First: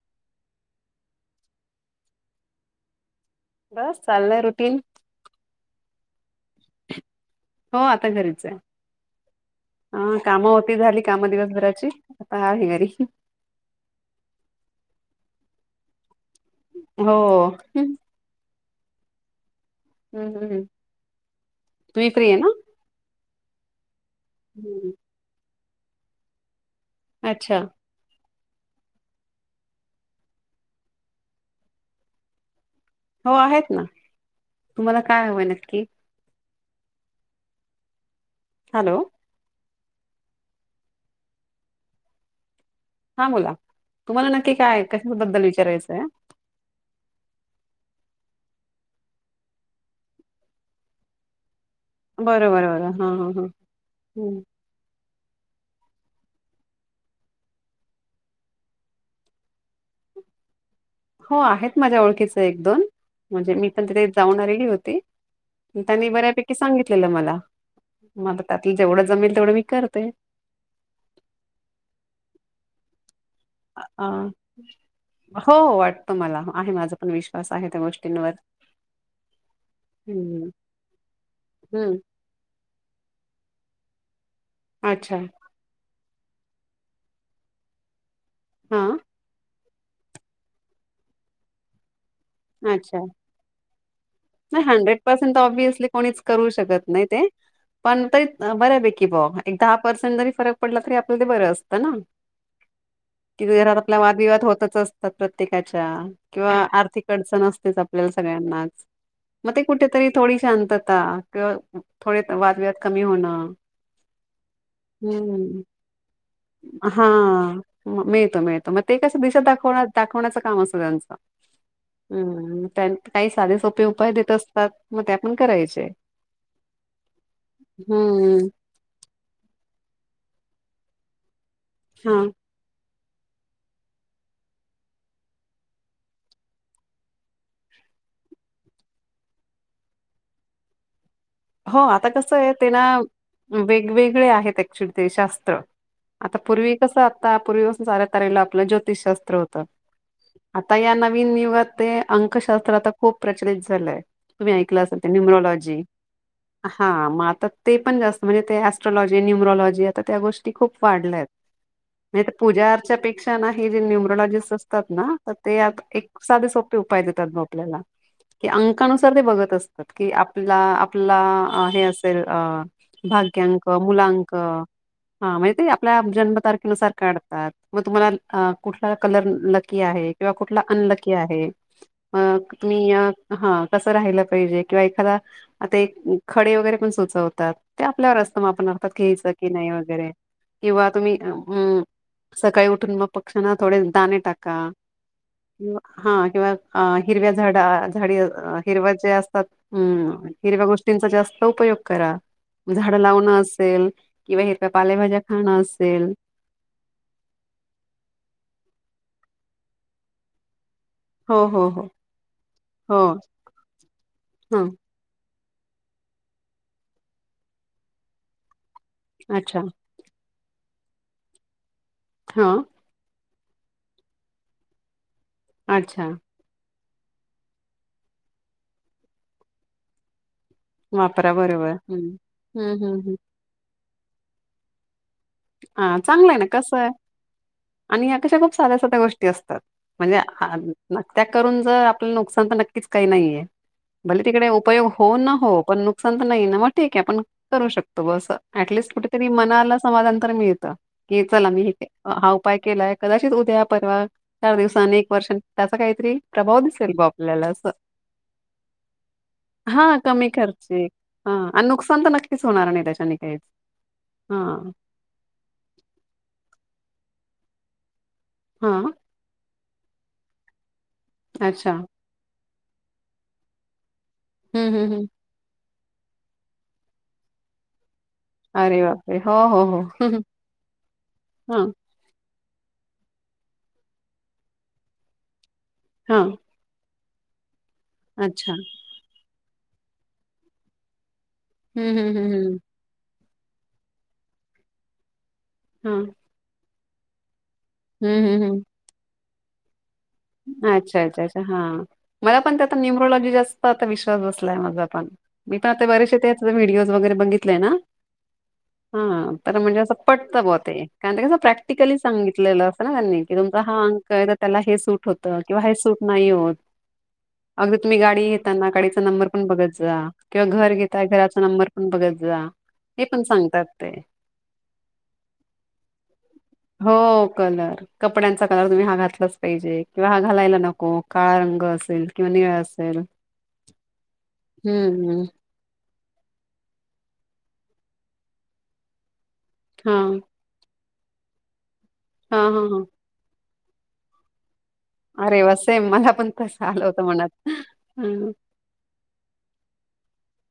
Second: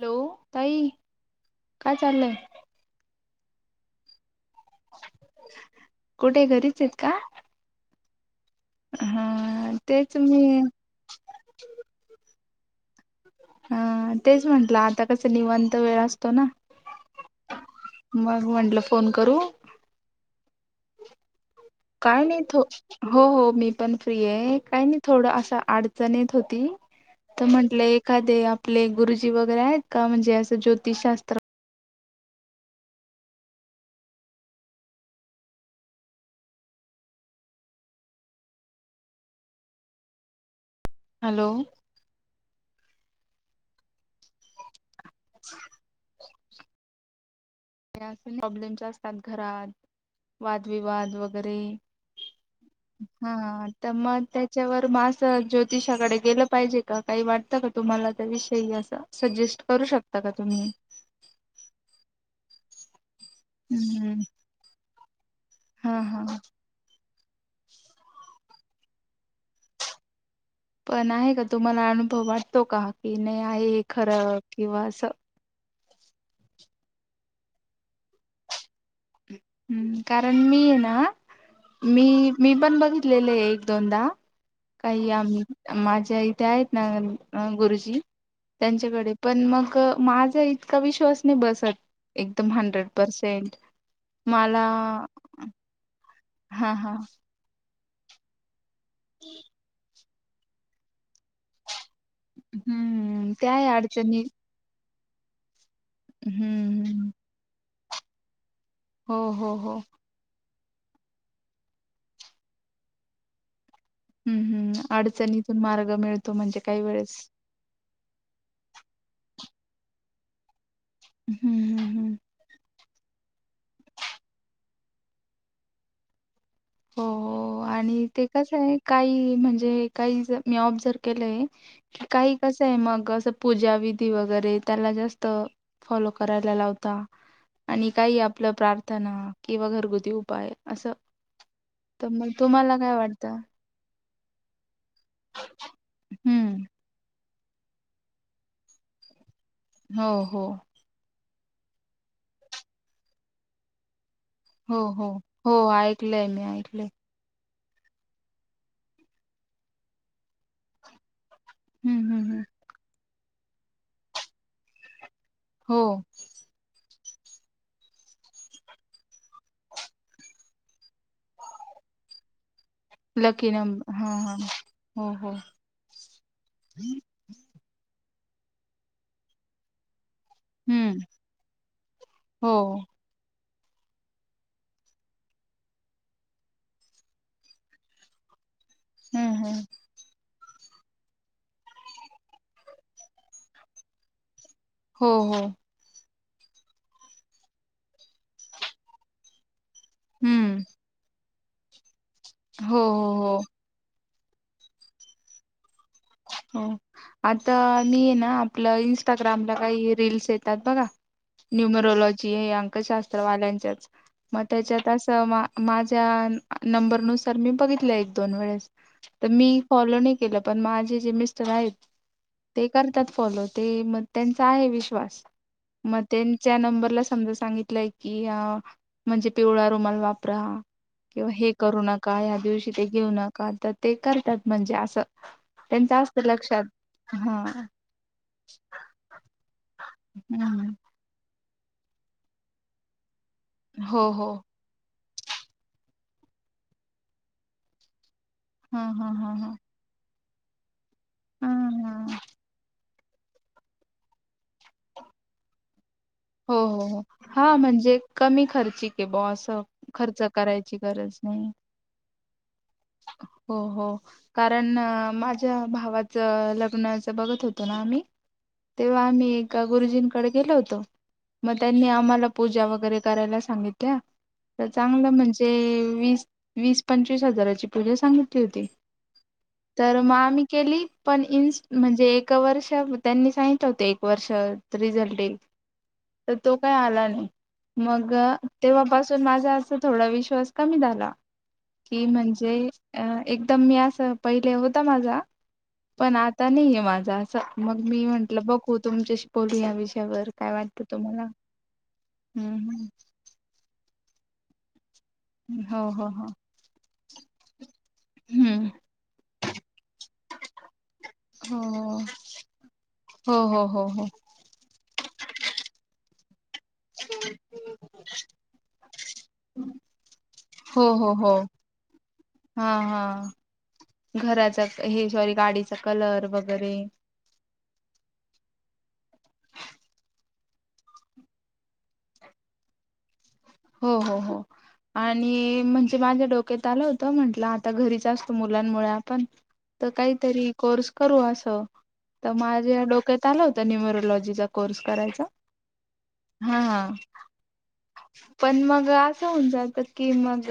Hello! ताई काय चाललयं? बस चाललयं, रुटीन. कुठे घरीचं येत का? तर घरीच आहे, हा तेच मी काम होती झाली काम दिवसभराची. आहे घरी. हा तेच म्हटलं, आता कस निवांत वेळ अस असतोना हो ना, हम्म मग म्हटलं फोन करू? हम्म. तुम्ही काय फ्री आहे नाही ना? थो, हो, हो, मी पण फ्री आहे. काही हम्म. नाही थोडं असं. अडचणीत होती. तर अच्छा म्हटलं एखादे आप आपले गुरुजी वगैरे आहेत का, म्हणजे असं ज्योतिषशास्त्र. हो आहेत ना तुम्हाला काय हवं हाय नक्की? हॅलो. हॅलो. हा बोला तुम्हाला नक्की काय, कशा बद्दल विचारायचंय? अस प्रॉब्लेम जे असतात घरात, वादविवाद वगैरे. हा तर मग त्याच्यावर मास् ज्योतिषाकडे गेलं पाहिजे. का काही वाटतं का तुम्हाला त्याविषयी असं सजेस्ट करू शकता. का तुम्ही. हो आहेत माझ्या ओळखीच एक-दोन, म्हणजे मी पण तिथे हम्म जाऊन आलेली होती. हा त्यांनी हा बऱ्यापैकी सांगितलेलं मला, मला. त्यातलं जेवढं जमेल तेवढं मी करते. पण आहे का, तुम्हाला अनुभव वाटतो का, की नाही आहे खरं किंवा असं. वाटत मला, आहे माझा पण विश्वास आहे त्या गोष्टींवर. हम् कारण हं, मी आहे ना, हं. मी मी पण बघितलेले आहे एक दोनदा काही अच्छा. आम, माझ्या इथे आहेत ना गुरुजी. हां, त्यांच्याकडे पण मग माझा इतका विश्वास नाही बसत. एकदम हंड्रेड अच्छा. प्रसेंट. नाही हंड्रेड पर्सेंट तर ऑबसली कोणीच करू हा शकत हा नाही ते, पण तरी बऱ्यापेकी ब एक दहा पर्सेंट जरी फरक पडला तरी आपलं ते बरं असतं ना. हम्म कि त्याही घरात आपला अडचणी वादविवाद होतच असतो. प्रत्येकाच्या किंवा हम्म हम्म. आर्थिक अडचण असतेच, आपल्याला सगळ्यांनाच. हो हो मग ते हो कुठे तरी थोडी शांतता किंवा थोडे वादविवाद कमी होणं. [inaudible] अडचणीतून हम मार्ग मिळतो म्हणजे काही हा वेळेस मिळतो मिळतो, मग ते कसं दिशा दाखवत दा-दाखवण्याचं काम असतं त्यांच हम्म हम्म हम्म हम त्या- साधेसोपे उपाय देत असतात, मग ते आपण करायचे. हो हो, आणि ते हम्म कसयं आहे काही म्हणजे काही मी ऑब्जर जर केलंय. कि हा. काही कसं आहे मग असं पूजा विधी वगैरे त्याला जास्त फॉलो करायला लावता. आणि काही आपलं प्रार्थना किंवा घरगुती उपाय असं हो, तर आता मग कसं आहे तुम्हाला तेना काय वाटतं वेगवेगळे आहेत, ऍक्चुली ते शास्त्र. आता हम्म पूर्वी कसं? आता पुर्वी पसनं सारं करायला आपलं, जोतिषशास्त्र होत हो हो आता या नविन निव्ह ते अंकशास्त्र आता खूप प्रचलित झालंय, तुम्ही हो ऐकलं असाल ते हो हो न्युमलॉजी. ऐकलंय मी ऐकलंय हा, मग आता ते पण जास्त म्हणजे ते ऍस्ट्रॉलॉजी न्युमरॉलॉजी आता त्या गोष्टी खूप वाढल्या आहेत. हम्म हम्म नाही, त्या हम्म पूजा अर्च्या पेक्षा ना हे जे न्युमरोलॉजिस्ट असतात ना तर ते हो एक साधे सोपे उपाय उपाय देतात, मग आपल्याला ते अंकानुसार ते बघतं असतात, की आपला आपला हे असेल अ लकी भाग्यांक नंबर हा हा मुलांक हो हो हा म्हणजे ते आपल्या जन्मतारखे नुसार काढतात, मग तुम्हाला अ कुठला कलर लकी आहे. किंवा कुठला हम्म अनलकी आहे, अ हो तुम्ही या हा कसं राहिलं पाहिजे, किंवा एखादा आता एक खडे वगैरे पण सुचवतात, ते आपल्यावर असतं ते आपण घ्यायचं हम्म की नाही हम्म वगैरे. किंवा तुम्ही अं सकाळी उठून मग पक्ष्यांना थोडे दाणे टाक का. हो हो हा किंवा हिरव्या झाडा झाडी हिरव्या ज्या असतात, हम हम्म हिरव्या गोष्टींचा जास्त उपयोग करा, हो झाडं हो लावणं असेल किंवा हिरव्या पालेभाज्या खाणं असेल. हो, आता मी आहे ना आपलं इन्स्टाग्रामला काही रील्स येतात बघा. हो हो हो न्युमरोलॉजी हे हो अंकशास्त्र वाल्यांच्याच मग ह त्याच्यात असं माझ्या नंबरनुसार मी बघितलं एक दोन वेळेस तर मी अच्छा फॉलो नाही केलं. पण माझे जे मिस्टर आहेत, हा ते करतात फॉलो ते मग त्यांचा आहे विश्वास. मग अच्छा त्यांच्या नंबरला समजा सांगितलंय की अ म्हणजे, पिवळा रुमाल वाप परा किंवा वापरा हे बरोबर करू हम्म नका, या दिवशी हम्म ते हम्म घेऊ हम् एका तर ते करतात, म्हणजे असं त्यांच हा असत चांगलं आहे, ना लक्षात कसं हा आणि या कशा खूप साध्या साध्या गोष्टी असतात, म्हणजे अ हम्म [unintelligible] जर आपल्या नुकसान तर नक्कीच काही नाहीये, हो भले हो तिकडे उपयोग हो ना हो, पण नुकसान तर नाही ना मग ठीक आहे. आपण करू शकतो बस. हा अऍटलीस्ट कुठे हा तरी, हा हा मनाला समाधान मिळतं की हा चला, मी हे हा केलं-केलायं कदाचित उद्या परवा चार दिवसाने [unintelligible] त्याच काही हो हो हो, हा म्हणजे कमी खर्च के ब, असं हा खर्च कमी करायची खर्चिक गर. हा आणि नुकसान तर नक्कीच होणार नाही त्याच्याने काहीच कारण हा मा. भावाच लग्नाच बघत होतो ना आम्ही हा तेव्हा आम्ही. का गुरुजींकडे गेलो होतो मग अच्छा त्यांनी आम्हाला पूजा वगैरे करायला सांगितल्या. तर हम्म हम्म हम्म चांगलं म्हणजे, वीस वीस पंचवीस हजाराची पुजा. सांगितली होती अरे बापरे! हो हो हो तर हं मग हं आम्ही केली पण इ हां म्हणजे. एक वर्ष त्यांनी सांगितलं होत एक वर्ष रिझल्ट येईल. हां तर तो काही आला नाही मग अच्छा तेव्हापासून माझा. अस थोडा विश्वास कमी झाला, हं, की हं, हं, म्हणजे. हं. एकदम मी असं पहिले होता माझा हां. पण आता नाही आहे माझा असं. मग मी हं, हं, म्हटलं हं. बघू तुमच्याशी बोलू या विषयावर काय वाट. अच्छा अच्छा अच्छा हा, मला पण त्या आता न्युमरोलॉजी जास्त आता विश्वास बसलाय माझा पण. मी पण हो आता हो बरेचसे हो त्या, व्हिडिओज वगैरे बघितलेय ना. हम्म, हा तर म्हणजे असं पटतं बा ते कारण, ते कस हो प्रॅक्टिकली सांगितलेलं असं ना त्यांनी हो की तुमचा. हो हा हो अंक हो तर त्याला हे सूट होत किंवा हे सूट नाही होत. अगदी तुम्ही गाडी घेताना गाडीचा नंबर पण बघत जा किंवा घर हो घेता हो हो घराचा नंबर. ण बघत जा हे पण सांगतात ते. घराच हे सॉरी गाडीचा कलर वगैरे... हो कलर कपड्यांचा कलर तुम्ही हा घातलाच पाहिजे किंवा हा घालायला.. नको काळा रंग असेल किंवा निळ असेल. हो हो हो हम्म आणि म्हणजे माझ्या डोक्यात आलं होतं, म्हण आता घरीच असतो मुलांमुळे आपण तर हा काहीतरी कोर्स करू असं. तर हा हा माझ्या हा डोक्यात आलं होतं न्युमरोलॉजीचा. कोर्स करायचा अरे वसेम मला पण हा तसं हा आलं होतं म्हनात हम्. पण मग असं होऊन जात की मग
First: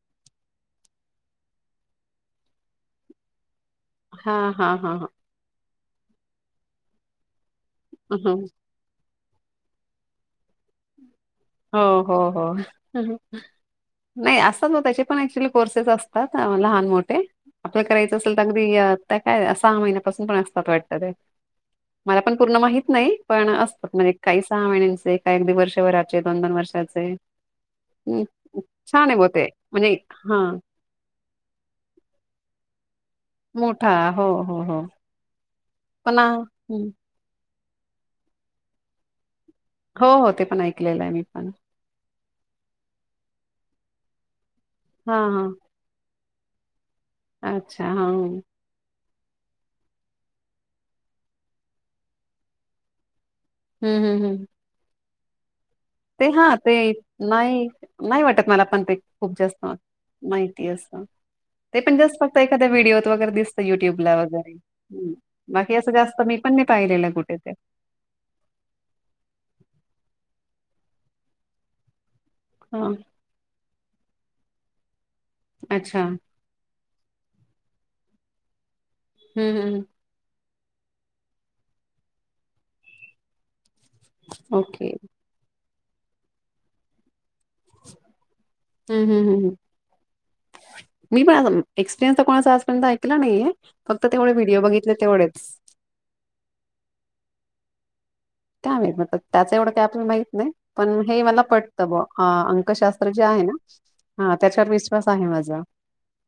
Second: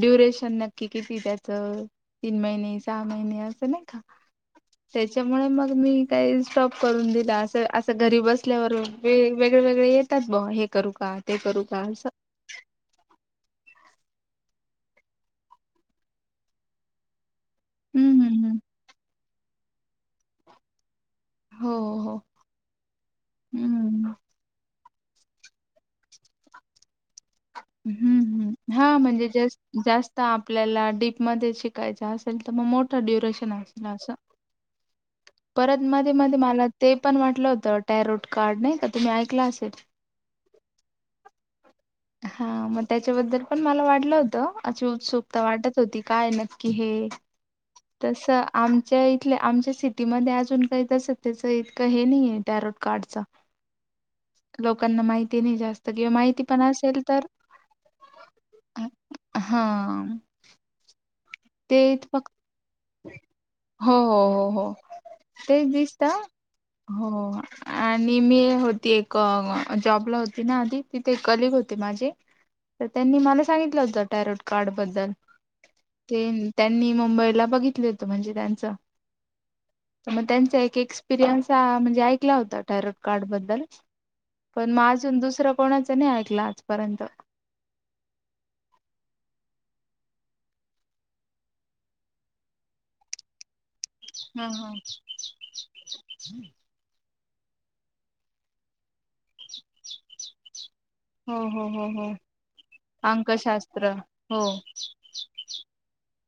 ड्युरेशन, नक्की किती त्याच तीन महिने, सहा महिने अस नाही कां हा हा हा हा त्याच्यामुळे मग मी काही स्टाॅप करून दिला असता. तर असं घरी हम्म. बसल्यावर वे वेगळे वेगळे येतात ब हे करू का ते करू का हो असं. हो हो... नाही असतात ना त्याचे पण एक्चुअली कोर्सेस असतात लहान मोठे. आपलं करायचं हम्म असेल तर हम्म हम्म. अगदी, आत्ता काय सहा महिन्यापासून पण असतात वाटत. हो हो मला पण पूर्ण माहित नाही पण असत हम्म म्हणजे काही सहा महिने असतात. काय अगदी वर्षभराचे दोन दोन वर्षाचे. हम्म हम् हा छान आहे ब म्हणजे ते म्हणजे जास्त, हा आपल्याला डीप मध्ये शिकायच असेल तर. म मोठा ड्युरेशन, असेल मोठा असं. हो हो हो.. परत मध्ये पण आ, मध्ये मला हं. ते पण वाटलं होतं टॅरोट कार्ड नाही का तुम्ही ऐकला अस. हो हो ते पण ऐकलेलं आहे मी पण. हा मग त्याच्याबद्दल पण मला वाटलं होतं अशी हा उत्सुकता हा वाटत होती. काय नक्की हे अच्छा हा तस हम्म आमच्या... आमच्या सिटीमध्ये अजून काही, तस त्याच इतकं हे नाहीये टॅरोट कार्डच हम्म हम्म हम्म‌... [unintelligible] जास्त किंवा माहिती. पण ते असेल तर नाही नाही वाटत मला पण ते खूप हा जास्त माहिती असं ते पण जास्त फक्त एखाद्या व्हिडिओत वगैरे दिसत, हो युट्यूबला हो हो वगैरे हो तेच बाकी असं दिसत जास्त मी, पण नाही पाहिलेलं कुठे हो ते आणि मी होती एक जॉबला होती ना आधी तिथे कलग होते माझे तर हा त्यांनी मला सांगितलं होतं टायरॉड कार्ड बद्दल. अच्छा ते त्यांनी मुंबईला बघितले होत म्हणजे त्यांच हम्म हम्म तर मग त्यांच एक. एक्सपीरियंस हा म्हणजे ऐकलं होतं टैरो कार्ड बद्दल पण ओके मग अजून दुसरं.. कोणाचं नाही ऐकलं आजपर्यंत. हम हम हम. मी पण एक्सपिरियन्स तर कोणाचा आजपर्यंत ऐकला नाहीये. फक्त तेवढे हा व्हिडिओ हा बघितले तेवढेच. काय माहित, मग आता त्याच एवढं काय आपल्याला माहीत नाही. पण हे हो मला हो हो पटतं बा हो. अंकशास्त्र जे आहे अंकशास्त्र. ना हो. त्याच्यावर विश्वास आहे माझा. [inaudible]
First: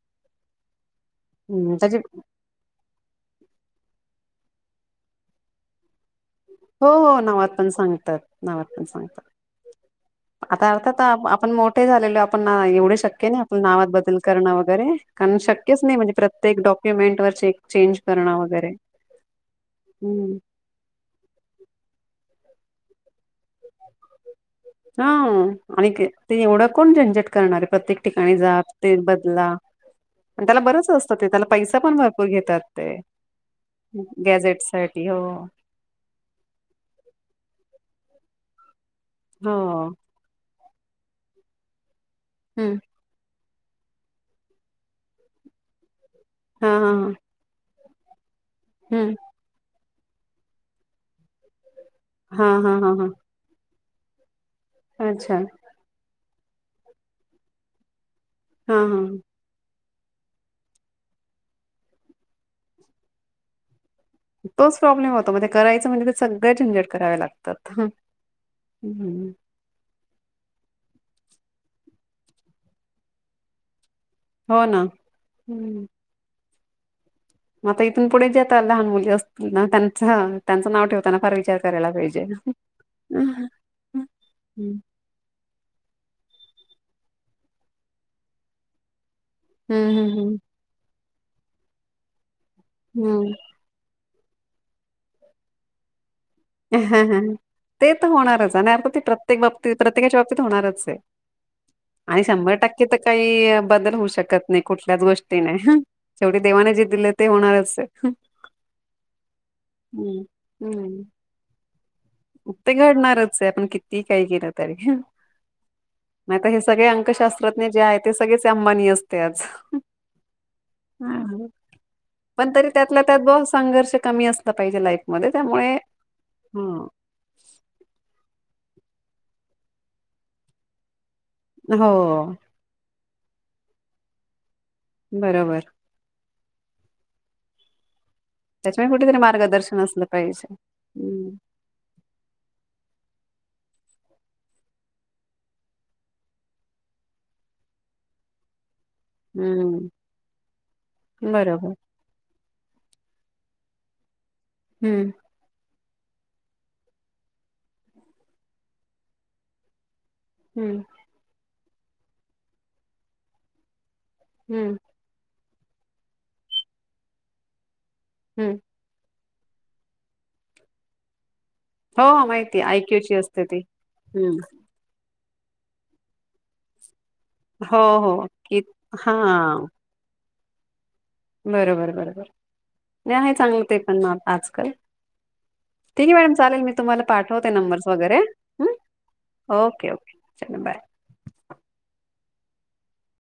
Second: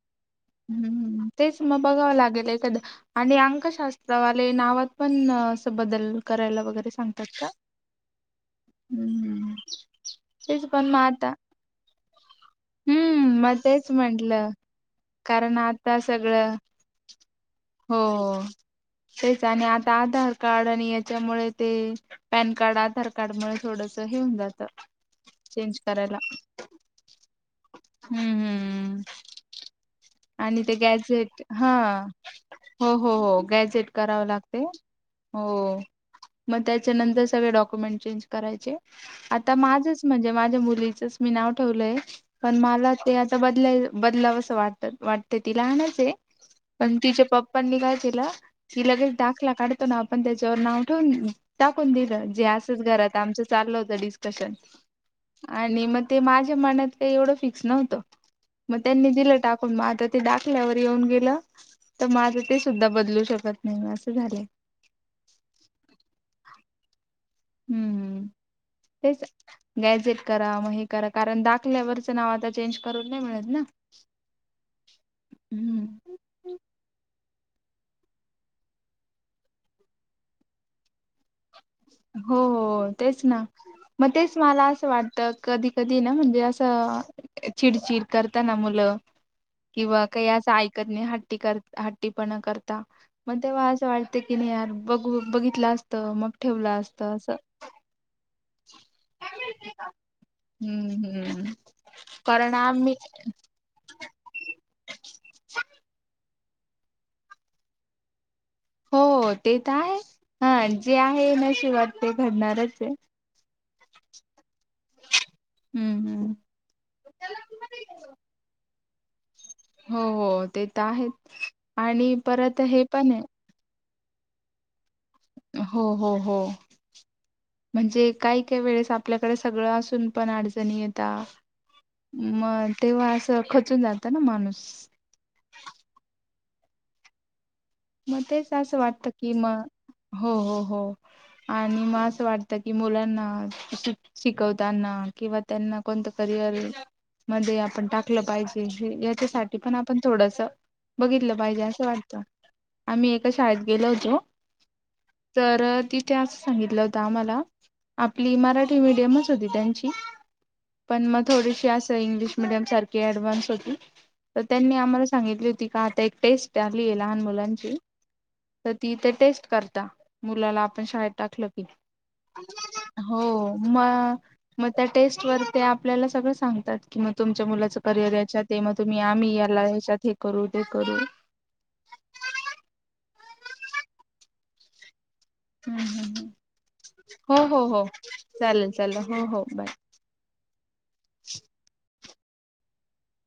हम तेच हम्म मग त्याची बघावं लागेल, एखाद्या आणि अंकशास्त्रावर ले नावात पण असं बदल करायला हो वगैरे हो, सांगतात का? नावात पण सांगतात नावात पण सांगतात. हम्म. तेच आता पण मग अर्थात आता आपण मोठे झालेलो, आपण एवढे शक्य हम्म नाही मग आपल्या नावात तेच बदल म्हंटलं करणं वगैरे. अन कारण शक्यच नाही, आता म्हणजे सगळं प्रत्येक डॉक्युमेंट वर चे हो चेंज करणं वगैरे. तेच आणि आता आधार हम्म कार्ड आणि याच्यामुळे ते पॅन कार्ड, आधार कार्ड मुळे थोडंस हे होऊन जात. हा, आणि ते एवढं कोण झंझट करणार प्रत्येक हम्म ठिकाणी जा ते हम्म. बदला. पण त्याला आणि ते बरंच असतं ते गॅझेट त्याला हा पैसा पण भरपूर घेतात ते हो हो हो, गॅझेट करावं गॅझेट लागतयं. साठी हो, मग त्याच्यानंतर सगळे डॉक्युमेंट चेंज करायचे, हो आता माझचं म्हणजे माझ्या मुलीचचं मी नाव ठेवलंय. पण हम्म मला ते आता बदलाय- बदलाव असं वाट वाटते ती लहानच आहे. हा हा पण हा तिच्या पप्पांनी काय केलं, ति लगेच हम्म दाखला काढत ना आपण त्याच्यावर नाव ठेवून टाकून दिलं, जे हा हा असंच हा हा घरात आमचं चाललं होतं डिस्कशन. अच्छा आणि मग ते माझ्या मनात काही एवढं फिक्स नव्हतं, हा मग हा त्यांनी दिलं टाकून. मग आता ते दाखल्यावर येऊन गेलं, तर मग आता ते सुद्धा बदलू शकत नाही. झालंय तोच प्रॉब्लेम होता, म ते करायचा म्हणजे त्या सगळ्या झंजेट कराव्या लागतात. हम तेच हम्म गॅझेट करा मग हे करा कारण, दाखल्यावरचं नाव आता चेंज करून नाही मिळत ना. हो ना, हम. हम्म. [unintelligible] मग आता इथून पुढे जे आता लहान मुली असतील ना, त्यांच त्यांचं नाव ठेवताना फार विचार करायला पाहिजे हो हो तेच हम्म ना, मग तेच मला असं वाटत कधी कधी ना म्हणजे अस चिडचिड करताना मुलं किंवा काही हम्म हम्म असं ऐकत नाही, ह हट्ट- हट्टी पणा करता, हम्म मग तेव्हा असं वाटतं टते कि नाही यार बघू -बघितलं असतं, मग ठेवलं असत असतं. ते तर होणारच आणि आपल ते प्रत्येक बाबतीत प्रत्येकाच्या बाबतीत होणारच आहे, हम्म हम्म. आणि कारण शंभर टक्के आम्ही तर काही बदल होऊ शकत नाही, कुठल्याच गोष्टीने. शेवटी देवाने जे दिले ते होणारच आहे. हो ते, तर आहे हम्म हा जे हम्म आहे नशिबात ते ते घडणारच आहे. घडणारच आहे, आपण किती काही केल तरी हम्म हम्म. नाहीत, हे सगळे अंकशास्त्रज्ञ जे आहे ते सगळेच अंबानी असते आज. हो हो, ते तर हा. आहेचं आणि पण परत तरी हे त्यातल्या पण त्यात आहे. ब संघर्ष कमी असलं पाहिजे, लाईफ मध्ये त्यामुळे हो हो हो हं म्हणजे काय काही वेळेस आपल्याकडे सगळं असून पण अडचणी येत तात हो म तेव्हा, असं खचून जातं ना माणूस. बरोबर. मग तेच असं त्याच्यामुळे वाटत कुठेतरी की, मग मार्गदर्शन असलं हो पाहिजे हो हो. हम्म आणि मग असं वाटतं की मुलांना श -शिकवताना किंवा त्यांना कोणतं करिअर मध्ये आपण टाकलं पाहिजे. याच्यासाठी पण हम्म आपण थोडस बघितलं पाहिजे, बरोबर असं वाटतं. आम्ही एका शाळेत गेलो होतो, हम्म तर ति ते असं सांगितलं होत आम्हाला, आपली मराठी मीडियमच होती त्यांची. हम्म पण मग थोडीशी अशा इंग्लिश मिडियम सारखी ऍडव्हान्स होती. तर हम्म त्यांनी आम्हाला सांगितली होती का? आता एक टेस्ट आली आहे लहान मुलांची. हम्म तर ती इथे टेस्ट करता मुलाला आपण शाळेत टाकलं. हो हो, माहिती आयक्यूची हो, असते ती म हम्म मग त्या टेस्ट वर ते आपल्याला सगळं सांगतात. कि मग तुमच्या मुलाचं हो करिअर हो याच्यात आहे, कि मग तुम्ही हा आम्ही याला याच्यात हे करू ते करू. बरोबर बरोबर नाही आहे, चांगलं ते पण म आजकल. हम्म ठीक आहे हम्म हम्म. मॅडम चालेल, मी तुम्हाला हो पाठवते हो हो नंबर वगैरे ह चालेल चालेल हो हो बाय ओके ओके! चला बाय! [unintelligible]